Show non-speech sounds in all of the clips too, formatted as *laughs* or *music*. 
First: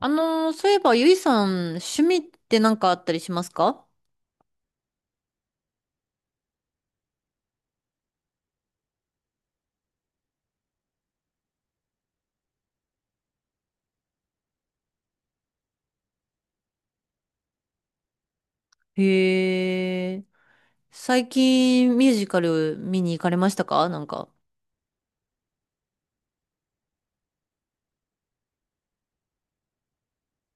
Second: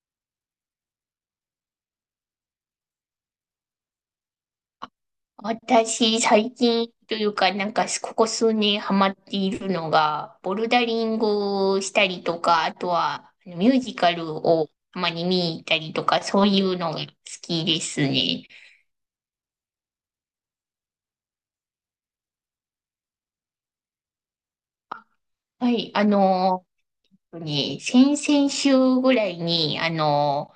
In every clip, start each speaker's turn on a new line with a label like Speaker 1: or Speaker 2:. Speaker 1: そういえば、ゆいさん、趣味って何かあったりしますか？
Speaker 2: 私、最近というか、なんか、ここ数年ハマっているのが、ボルダリングをしたりとか、あとは、ミュージカルをたまに見に行ったりとか、そういうのが好きですね。
Speaker 1: へえ。最近、ミュージカル見に行かれましたかなんか。
Speaker 2: はい、ね、先々週ぐらいに、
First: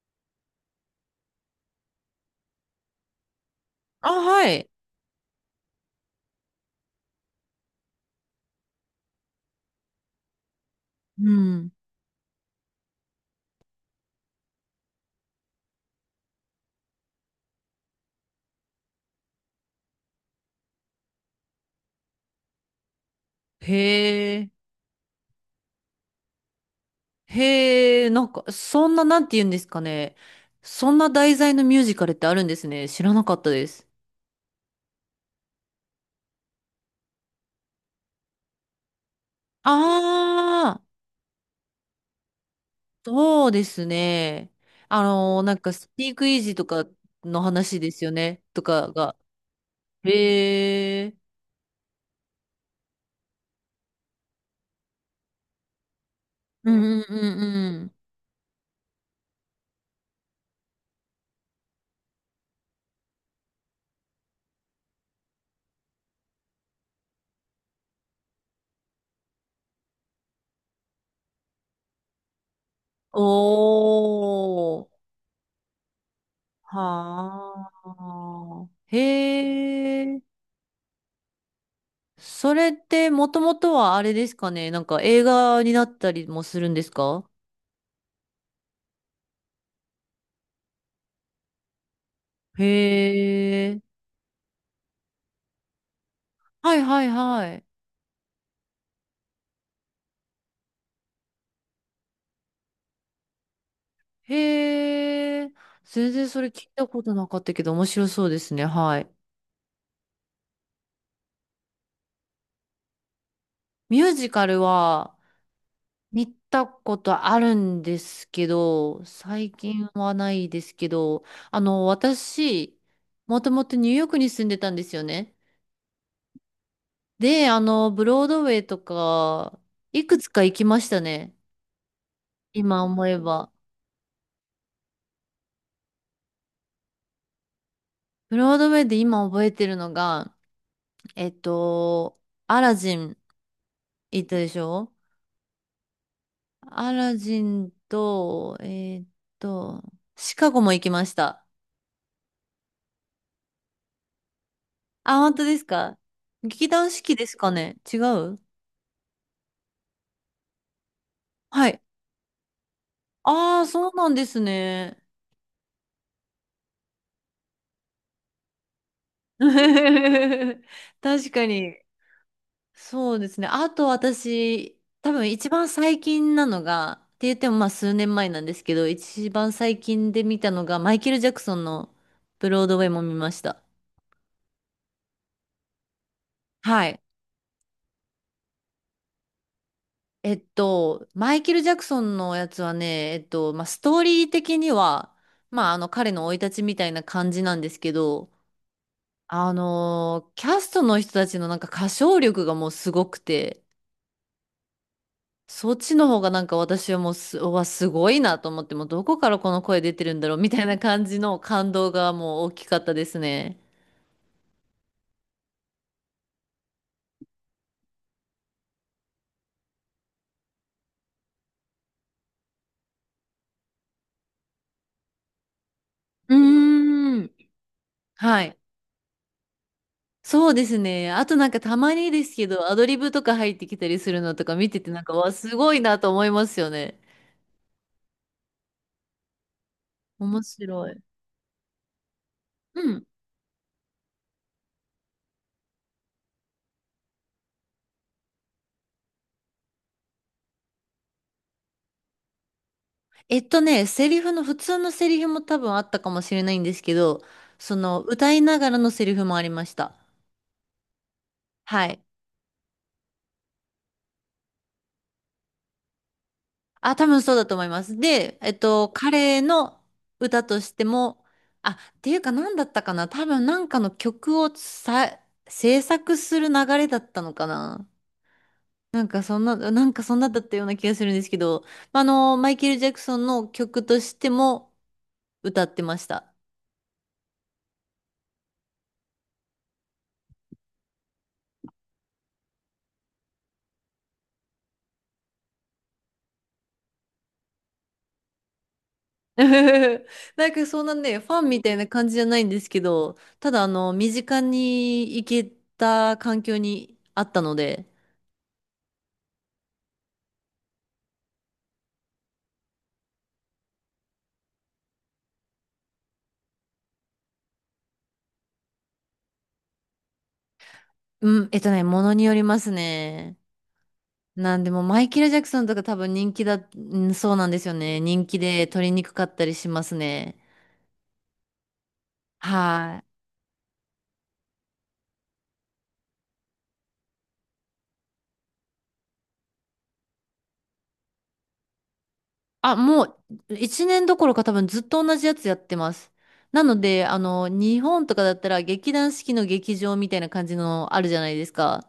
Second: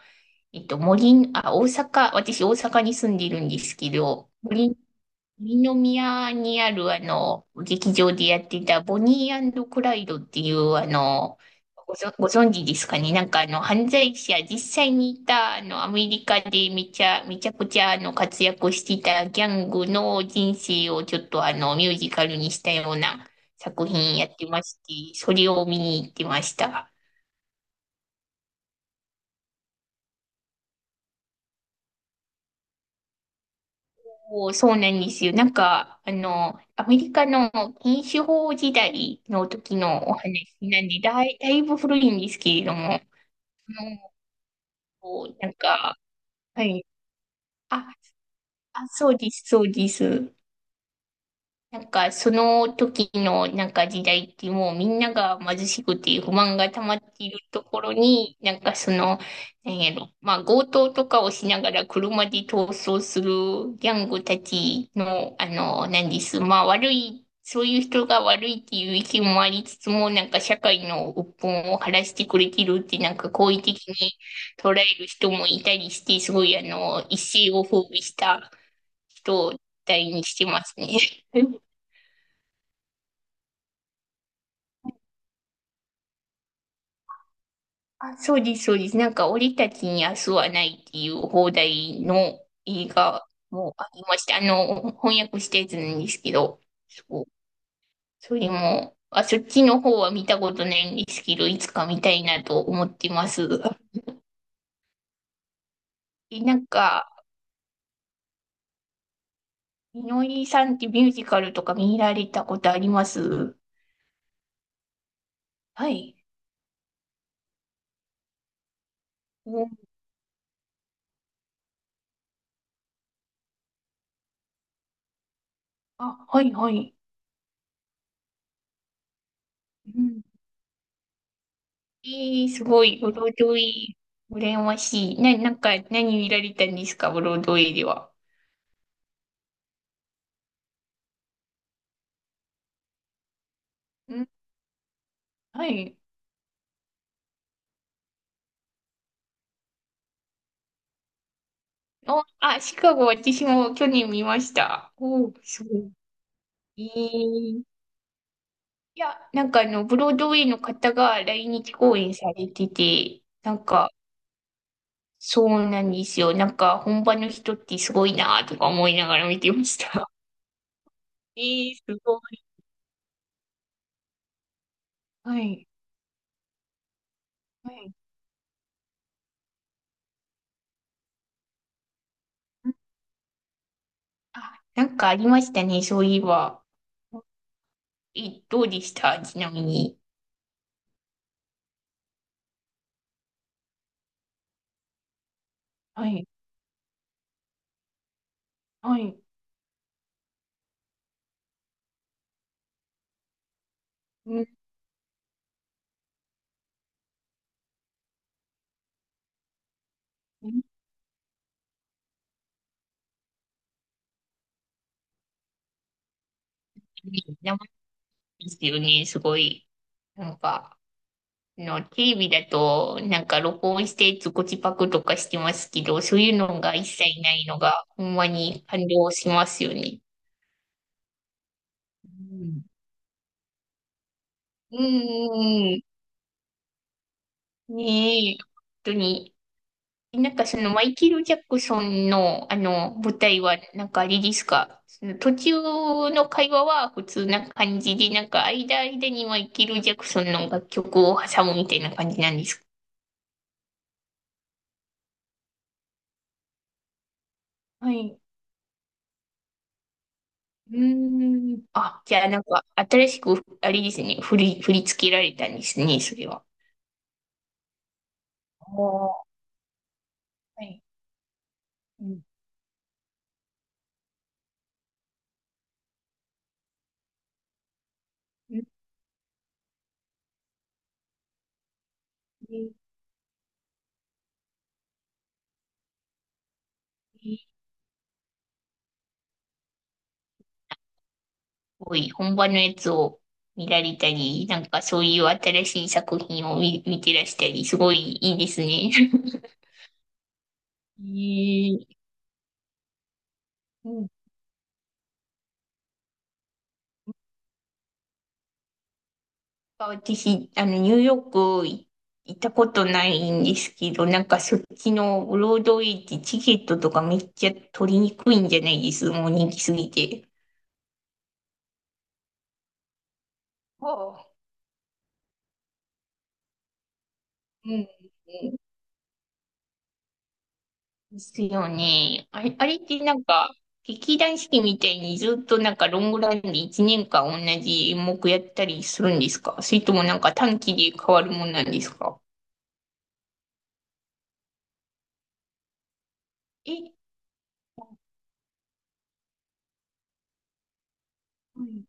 Speaker 2: 大阪、私大阪に住んでいるんですけ
Speaker 1: あ、
Speaker 2: ど、
Speaker 1: はい。
Speaker 2: 森二宮にある劇場でやってたボニークライドっていう
Speaker 1: うん。
Speaker 2: ご存知ですかね？なんか犯罪者、実際にいたアメリカでめちゃくちゃ活躍してたギャングの人生をちょっとミュージカルにしたような作品や
Speaker 1: へ
Speaker 2: って
Speaker 1: え。
Speaker 2: まして、それを見に行ってました。
Speaker 1: へえ、なんか、そんな、なんて言うんですかね。そんな題材のミュージカルってあるんですね。知らなかったです。
Speaker 2: そうなんですよ。なんか、アメリカの禁酒法時代の時のお話
Speaker 1: あ
Speaker 2: な
Speaker 1: あ、
Speaker 2: んで、だいぶ古いんですけれども、
Speaker 1: そうです
Speaker 2: の
Speaker 1: ね。
Speaker 2: こうな
Speaker 1: な
Speaker 2: ん
Speaker 1: んか、ス
Speaker 2: か、
Speaker 1: ピークイージー
Speaker 2: は
Speaker 1: とか
Speaker 2: い。
Speaker 1: の話
Speaker 2: あ、
Speaker 1: ですよね。と
Speaker 2: あ、
Speaker 1: か
Speaker 2: そ
Speaker 1: が。
Speaker 2: うです、そうです。
Speaker 1: へえ。
Speaker 2: なんか、その時のなんか時代ってもうみんなが貧しくて不満が
Speaker 1: う
Speaker 2: 溜
Speaker 1: ん
Speaker 2: ま
Speaker 1: う
Speaker 2: っ
Speaker 1: ん
Speaker 2: て
Speaker 1: う
Speaker 2: いると
Speaker 1: んう
Speaker 2: ころ
Speaker 1: ん。
Speaker 2: に、なんかその、なんやろ、まあ強盗とかをしながら車で逃走するギャングたちの、なんです。まあ悪い、そういう人が悪いっていう意見もありつつも、なんか社会の鬱憤を晴らしてくれてるって、なんか好意的に捉
Speaker 1: お
Speaker 2: え
Speaker 1: ー。
Speaker 2: る人もいたりして、すごい一世を
Speaker 1: は
Speaker 2: 風靡した
Speaker 1: あ。
Speaker 2: 人
Speaker 1: へ
Speaker 2: 体
Speaker 1: え。
Speaker 2: にしてますね。*laughs*
Speaker 1: それってもともとはあれですかね。なんか映画になったりもするんですか？
Speaker 2: あ、そうです、そうです。なんか、俺たちに明日はないっていう放題の
Speaker 1: へ
Speaker 2: 映画も
Speaker 1: え。
Speaker 2: ありました。翻訳したやつなんですけど、
Speaker 1: はいはい
Speaker 2: そう。
Speaker 1: はい。
Speaker 2: それも、あ、そっちの方は見たことないんですけど、いつか見たいなと思ってます。
Speaker 1: へえ。全然
Speaker 2: え、
Speaker 1: それ
Speaker 2: な
Speaker 1: 聞
Speaker 2: ん
Speaker 1: いたこ
Speaker 2: か、
Speaker 1: となかったけど面白そうですね。はい。
Speaker 2: みのりさんってミュージカルとか見られたことあります？
Speaker 1: ミュージカルは
Speaker 2: はい。
Speaker 1: 見たことあるんですけど、最
Speaker 2: お、
Speaker 1: 近はないですけど、あの、私、もともとニューヨークに住んでたんですよね。
Speaker 2: あ、はい、はい。
Speaker 1: で、あの、ブロードウェイとか、
Speaker 2: う
Speaker 1: いく
Speaker 2: ん。
Speaker 1: つか行きましたね。
Speaker 2: えす
Speaker 1: 今
Speaker 2: ごい、
Speaker 1: 思
Speaker 2: ブ
Speaker 1: え
Speaker 2: ロード
Speaker 1: ば。
Speaker 2: ウェイ、羨ましい。なんか、何見られたんですか、ブロードウェイでは？
Speaker 1: ブロードウェイで今覚えてるのが、えっと、アラジン行ったでしょ？
Speaker 2: はい。
Speaker 1: アラジンと、と、シカゴも行きました。
Speaker 2: お、あ、シカゴ、私も去年見ました。
Speaker 1: あ、
Speaker 2: お
Speaker 1: 本
Speaker 2: ー、
Speaker 1: 当で
Speaker 2: す
Speaker 1: す
Speaker 2: ご
Speaker 1: か？劇
Speaker 2: い。えー、
Speaker 1: 団四季ですか
Speaker 2: い
Speaker 1: ね、違う？
Speaker 2: や、なんかブロードウェイの方が来
Speaker 1: は
Speaker 2: 日
Speaker 1: い。
Speaker 2: 公演されてて、な
Speaker 1: あ
Speaker 2: ん
Speaker 1: あ、そ
Speaker 2: か、
Speaker 1: うなんですね。
Speaker 2: そうなんですよ。なんか、本場の人ってすごいなとか思いながら見
Speaker 1: *laughs*
Speaker 2: てました。*laughs*
Speaker 1: 確
Speaker 2: え
Speaker 1: か
Speaker 2: ー、
Speaker 1: に。
Speaker 2: すごい。
Speaker 1: そうですね。あと私、多分
Speaker 2: は
Speaker 1: 一
Speaker 2: い。
Speaker 1: 番最近なのが、って言ってもまあ
Speaker 2: はい。
Speaker 1: 数年前なんですけど、一番最近で見たのが、マイケル・ジャクソンのブロードウェイも見ました。
Speaker 2: あ、なんかありましたね、そういえば。
Speaker 1: はい。
Speaker 2: え、どうでしたちなみに？
Speaker 1: マイケル・ジャクソンのやつはね、まあ、ストーリー的には、まあ、あの、
Speaker 2: は
Speaker 1: 彼
Speaker 2: い。
Speaker 1: の生い立ちみたいな感じなんですけど、
Speaker 2: はい。
Speaker 1: キャストの人たちのなんか歌唱力がもうすごくて、
Speaker 2: うん。
Speaker 1: そっちの方がなんか私はもうす、うわ、すごいなと思って、もうどこからこの声出てるんだろうみたいな感じの感動がもう大きかったですね。
Speaker 2: 生ですよね、すごい。なんか。の、テレビだと、なんか録音してズコチパクとかしてますけど、そうい
Speaker 1: う
Speaker 2: うのが一
Speaker 1: ー
Speaker 2: 切
Speaker 1: ん。
Speaker 2: ないのが、ほんま
Speaker 1: はい。
Speaker 2: に感動しますよね。
Speaker 1: そうですね。あとなんかたま
Speaker 2: う
Speaker 1: にですけ
Speaker 2: ん
Speaker 1: ど、アドリブとか入ってきたりするのとか見
Speaker 2: う
Speaker 1: ててなんか、わ、
Speaker 2: ん
Speaker 1: すごいなと思いますよね。
Speaker 2: ん。ねえ、本当に。なん
Speaker 1: 面
Speaker 2: かそ
Speaker 1: 白
Speaker 2: のマイ
Speaker 1: い。
Speaker 2: ケル・ジャクソンの
Speaker 1: うん。
Speaker 2: 舞台はなんかあれですかその途中の会話は普通な感じで、なんか間間にマイケル・ジャクソンの楽曲を挟むみたいな感じなんですか？
Speaker 1: えっとね、セリフの、普通のセリフも多分あったかもしれないんですけど、そ
Speaker 2: は
Speaker 1: の、
Speaker 2: い。
Speaker 1: 歌いながらのセリフもありました。
Speaker 2: うーん。
Speaker 1: は
Speaker 2: あ、
Speaker 1: い。
Speaker 2: じゃあなんか、新しく、あれですね、振り付けられたんですね、それは。
Speaker 1: あ、多分そうだと思います。で、
Speaker 2: おー、
Speaker 1: 彼の歌と
Speaker 2: は
Speaker 1: し
Speaker 2: い。
Speaker 1: ても、あ、っ
Speaker 2: う
Speaker 1: ていう
Speaker 2: ん。
Speaker 1: か何だったかな、多分なんかの曲をさ、制作する流れだったのかな。
Speaker 2: うん
Speaker 1: なんかそんな、なんかそんなだったような気がするんですけど、まああの、マイケル・
Speaker 2: す
Speaker 1: ジャクソンの曲としても歌ってました。
Speaker 2: ごい、本場のやつを見られたり、なんかそういう新しい作品を見てらしたり、すごいいいですね。
Speaker 1: *laughs* なんかそんな
Speaker 2: *laughs*
Speaker 1: ね、ファンみた
Speaker 2: い
Speaker 1: いな
Speaker 2: い。
Speaker 1: 感じじゃないんですけど、ただあ
Speaker 2: う
Speaker 1: の、
Speaker 2: ん。
Speaker 1: 身近に行けた環境にあったので、
Speaker 2: 私、ニューヨークい行ったことないんですけど、なんかそっちのブロードウェイってチケットとかめっちゃ取りにくいんじゃないですもう人気すぎて。
Speaker 1: うん、えっとね、ものによりますね。なんでもマイケル・ジャクソンとか多分人気だ、うん、そうなんです
Speaker 2: う
Speaker 1: よ
Speaker 2: ん。う
Speaker 1: ね。人気
Speaker 2: ん
Speaker 1: で取りにくかったりしますね。
Speaker 2: ですよね。あれ、あれっ
Speaker 1: は
Speaker 2: てな
Speaker 1: い。
Speaker 2: んか、劇団四季みたいにずっとなんかロングランで1年間同じ演目やったりするんですか？それともなんか短期で変わるもんなんですか？
Speaker 1: あ、もう1年どころか多分ずっと同じやつやってます。なの
Speaker 2: え、
Speaker 1: で、あの、日本とかだったら劇団四季の劇場みたいな感じのあるじゃないですか。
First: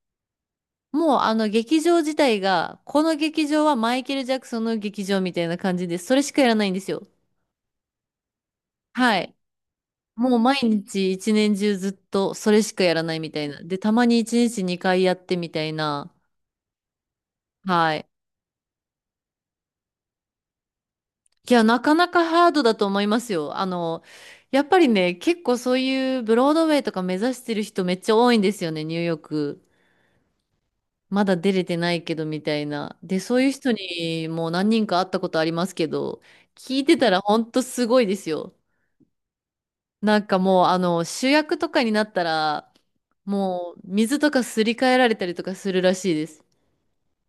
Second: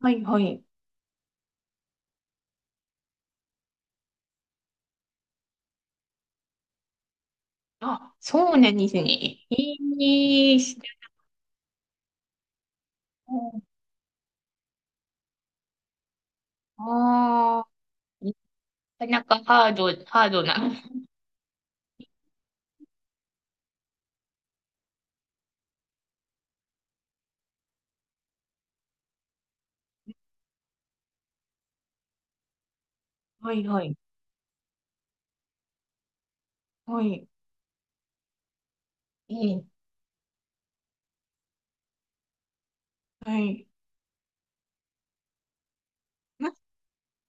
Speaker 2: はい、はい、はい。
Speaker 1: もうあの劇場自体が、この劇場はマイケル・ジャクソンの劇場みたいな感じで、それしかやらないんですよ。
Speaker 2: あ、そうなんですね。
Speaker 1: はい。もう
Speaker 2: え
Speaker 1: 毎
Speaker 2: え知ら
Speaker 1: 日一年中ずっとそれしかやらないみ
Speaker 2: な
Speaker 1: たいな。
Speaker 2: い。
Speaker 1: で、たまに一日二回やってみたいな。
Speaker 2: ああ、
Speaker 1: はい。
Speaker 2: なかなかハードな。
Speaker 1: いや、なかなかハードだと思いますよ。あの、やっぱりね、結構そういうブロードウェイとか目指してる人めっちゃ多いんですよね、ニューヨーク。まだ出れてないけどみたいな。で、そういう
Speaker 2: はい、
Speaker 1: 人
Speaker 2: はい、
Speaker 1: にもう何人か会ったことありますけど、聞いて
Speaker 2: は
Speaker 1: たら
Speaker 2: い。
Speaker 1: ほんとすごいですよ。
Speaker 2: ええ
Speaker 1: なんかもう、あの、主役とかになったら、
Speaker 2: はい。
Speaker 1: もう水とかすり替えられたりとかするらしいです。
Speaker 2: ま、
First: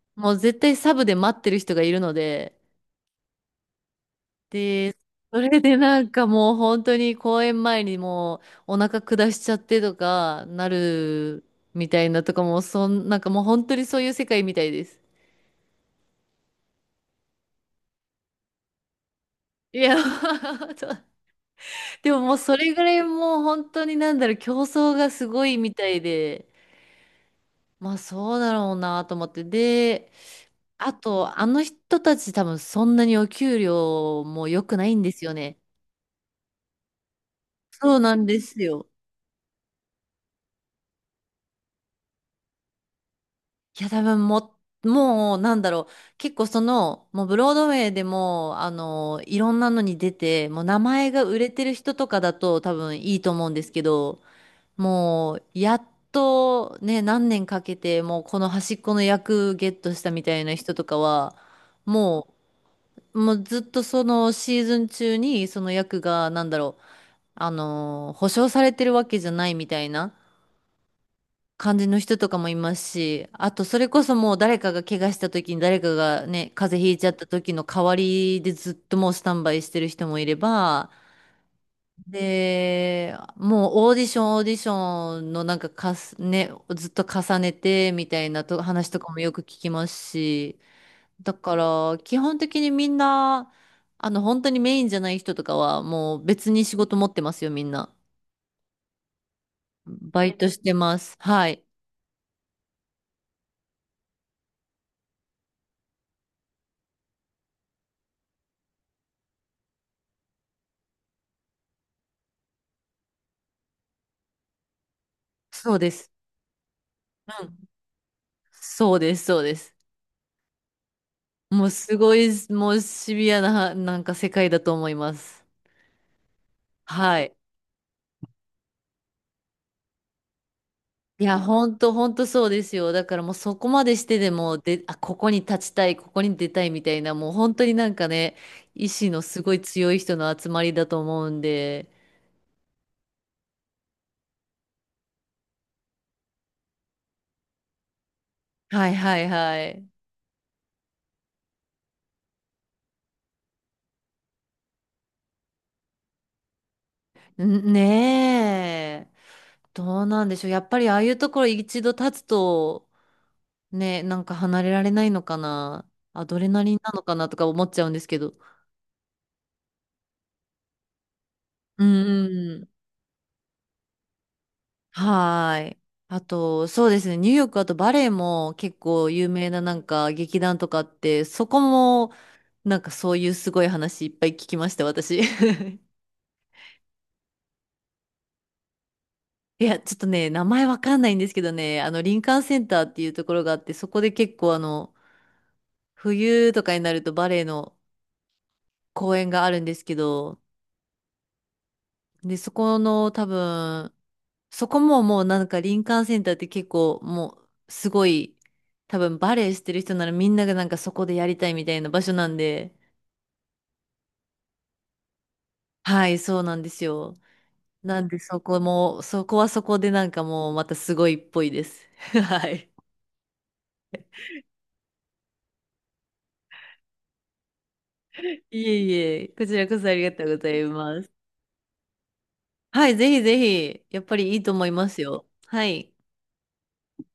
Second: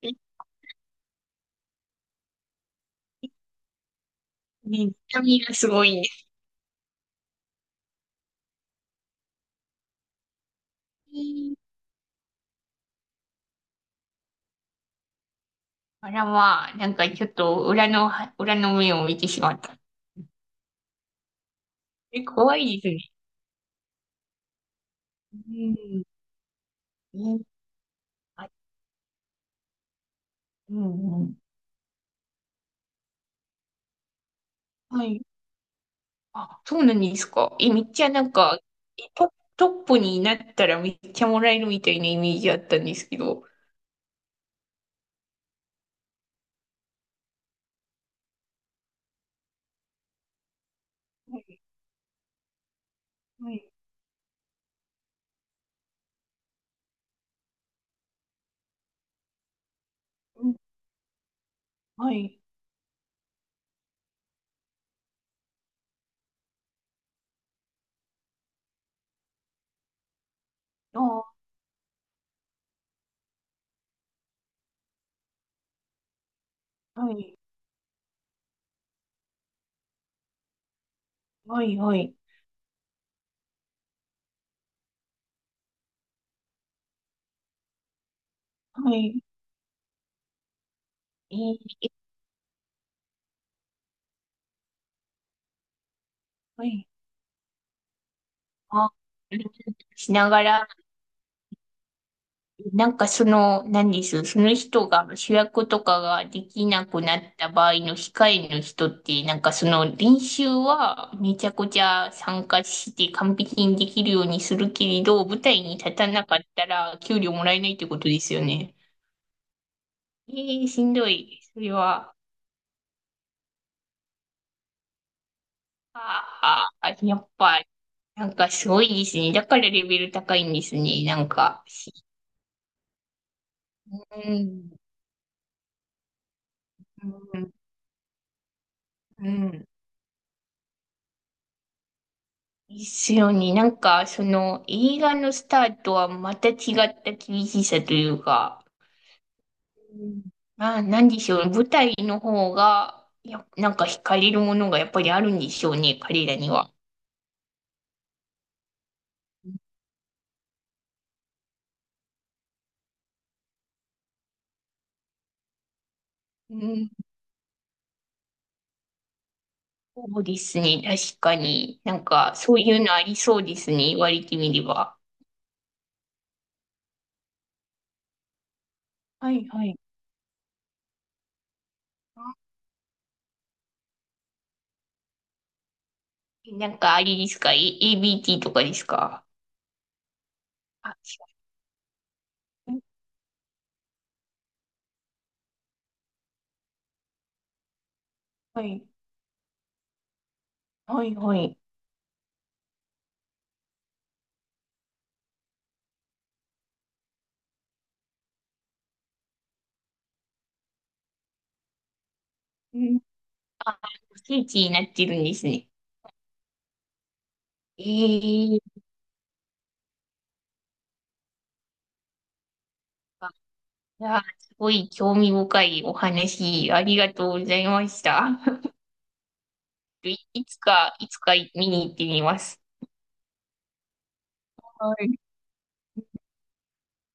Speaker 2: え、
Speaker 1: もう絶対サブで待ってる人がいるので、
Speaker 2: え、
Speaker 1: で、
Speaker 2: 痛
Speaker 1: *laughs*
Speaker 2: み
Speaker 1: そ
Speaker 2: が
Speaker 1: れ
Speaker 2: す
Speaker 1: で
Speaker 2: ごい
Speaker 1: な
Speaker 2: ね。
Speaker 1: んかもう本当に公演前にもうお腹下しちゃってとかなる
Speaker 2: ええ
Speaker 1: みたいなとかもうそん、なんかもう本当にそういう世界みたいです。
Speaker 2: あらまあ、なんかちょっと裏の目を見てしまった。
Speaker 1: いや、*laughs* そう、でも
Speaker 2: え、
Speaker 1: もうそ
Speaker 2: 怖
Speaker 1: れ
Speaker 2: い
Speaker 1: ぐら
Speaker 2: で
Speaker 1: いもう本当になんだろう、競争がす
Speaker 2: す
Speaker 1: ごいみたい
Speaker 2: ね。
Speaker 1: で、
Speaker 2: うん。え、
Speaker 1: まあそう
Speaker 2: あ、
Speaker 1: だろうなと思って。で、
Speaker 2: う
Speaker 1: あ
Speaker 2: んうん。
Speaker 1: とあの人たち多分そんなにお給料も良くないん
Speaker 2: は
Speaker 1: で
Speaker 2: い。
Speaker 1: すよね。
Speaker 2: あ、そうなんですか。え、めっ
Speaker 1: そう
Speaker 2: ちゃ
Speaker 1: な
Speaker 2: な
Speaker 1: ん
Speaker 2: ん
Speaker 1: で
Speaker 2: か、
Speaker 1: すよ。
Speaker 2: え、トップになったらめっちゃもらえるみたいなイメージあったんですけど。
Speaker 1: いや、多分もう、なんだろう。結構その、もうブロードウェイでも、あの、いろんなのに出て、もう名前が
Speaker 2: は
Speaker 1: 売れ
Speaker 2: い、
Speaker 1: てる人とかだと多分いいと思う
Speaker 2: は
Speaker 1: んで
Speaker 2: い、
Speaker 1: すけど、もう、やっとね、何年かけて、もうこの端っこの役ゲットしたみたい
Speaker 2: うん、
Speaker 1: な人とかは、
Speaker 2: は
Speaker 1: も
Speaker 2: い、
Speaker 1: もうずっとそのシーズン中にその役が、なんだろう、あの、保証されてるわけじゃないみたいな。
Speaker 2: あ、は
Speaker 1: 感じの人とかもいますし、あとそれこそもう誰かが怪我した時に誰かがね、風邪ひいちゃった
Speaker 2: い、
Speaker 1: 時の代わりでずっともうスタンバイしてる人もいれば、
Speaker 2: はい、はい、
Speaker 1: で、もうオーディションオーディションのなんかかす、ね、ずっと重ねてみたいなと話
Speaker 2: は
Speaker 1: とかも
Speaker 2: い、
Speaker 1: よく聞きますし、だ
Speaker 2: え
Speaker 1: か
Speaker 2: ー
Speaker 1: ら基本的にみんな、あの本当にメインじゃない人とかはもう別に
Speaker 2: は
Speaker 1: 仕
Speaker 2: い、
Speaker 1: 事持ってますよ、みんな。
Speaker 2: あ、し
Speaker 1: バ
Speaker 2: な
Speaker 1: イ
Speaker 2: が
Speaker 1: トし
Speaker 2: ら、
Speaker 1: てます。はい。
Speaker 2: なんかその、何です、その人が主役とかができなくなった場合の控えの人って、なんかその練習はめちゃくちゃ参加して完璧にできるようにするけれど、舞台
Speaker 1: そ
Speaker 2: に
Speaker 1: うで
Speaker 2: 立た
Speaker 1: す。
Speaker 2: なかったら給料もらえないってことですよね。
Speaker 1: そうです、そうです。
Speaker 2: えー、しんどい。そ
Speaker 1: もう
Speaker 2: れ
Speaker 1: す
Speaker 2: は、
Speaker 1: ごい、もうシビアな、なんか世界だと思います。
Speaker 2: あや
Speaker 1: は
Speaker 2: っ
Speaker 1: い。
Speaker 2: ぱ、なんかすごいですね。だからレベル高いんですね。な
Speaker 1: い
Speaker 2: ん
Speaker 1: や、
Speaker 2: か、し
Speaker 1: ほんとそうですよ。だからもうそこまでし
Speaker 2: う
Speaker 1: てでも、
Speaker 2: ん、
Speaker 1: で、あ、ここに立ちたい、ここに出たいみたい
Speaker 2: う
Speaker 1: な、もう
Speaker 2: ん、
Speaker 1: 本当になんかね、意志の
Speaker 2: う
Speaker 1: すごい
Speaker 2: ん。
Speaker 1: 強い人の集まりだと思うんで。
Speaker 2: ですよね。なんか、その映画のスタートはまた違った厳しさというか、
Speaker 1: はいはいはい。
Speaker 2: うんあ、なんでしょうね。舞台の方が、や、なんか惹かれるものがやっぱりあるんでしょうね、彼らには。
Speaker 1: んねえ。どうなんでしょう。やっぱりああいうところ一度立つと、ね、なんか離れられないのかな。アドレ
Speaker 2: う
Speaker 1: ナリン
Speaker 2: ん
Speaker 1: なのかなとか思っちゃうんですけど。
Speaker 2: そうですね、確かに。
Speaker 1: う
Speaker 2: なんか、そう
Speaker 1: ん。
Speaker 2: いうのありそうですね、言われてみれば。
Speaker 1: はーい。あと、そうですね。ニューヨーク、あとバレエも結構有
Speaker 2: はい
Speaker 1: 名な
Speaker 2: は
Speaker 1: な
Speaker 2: い。
Speaker 1: んか劇団とかあって、そこも
Speaker 2: あ
Speaker 1: なんかそういうすごい話いっぱい聞きました、私。*laughs*
Speaker 2: なんか、あれですか、ABT とかですか？
Speaker 1: いや、ちょっとね、名前わか
Speaker 2: あ、
Speaker 1: んないんです
Speaker 2: 違
Speaker 1: けどね、あの、林間センタ
Speaker 2: う
Speaker 1: ーっていうところがあって、そこで結構あの、冬とかになるとバレエの
Speaker 2: はい。
Speaker 1: 公演があるんですけど、
Speaker 2: はい、はい。
Speaker 1: で、そこの多分、そこももうなんか林間センターって結構もうすごい多分バレエしてる人ならみんながなんかそこでやりたいみたいな場所なんで、
Speaker 2: うんあ、聖地になってるんですね。
Speaker 1: はい、そうなんですよ。なんでそこ
Speaker 2: ええ
Speaker 1: も、そこはそこでなんかもうまたすごいっぽいです。*laughs* はい。
Speaker 2: あいや、すごい興味深いお話、ありがとうございました。
Speaker 1: い
Speaker 2: *laughs*
Speaker 1: えいえ、こちらこそありがとうご
Speaker 2: い
Speaker 1: ざ
Speaker 2: つ
Speaker 1: い
Speaker 2: か、
Speaker 1: ま
Speaker 2: い
Speaker 1: す。
Speaker 2: つか見に行ってみます。
Speaker 1: はい、ぜひぜひ、やっぱりいいと思いま
Speaker 2: は
Speaker 1: す
Speaker 2: い
Speaker 1: よ。はい。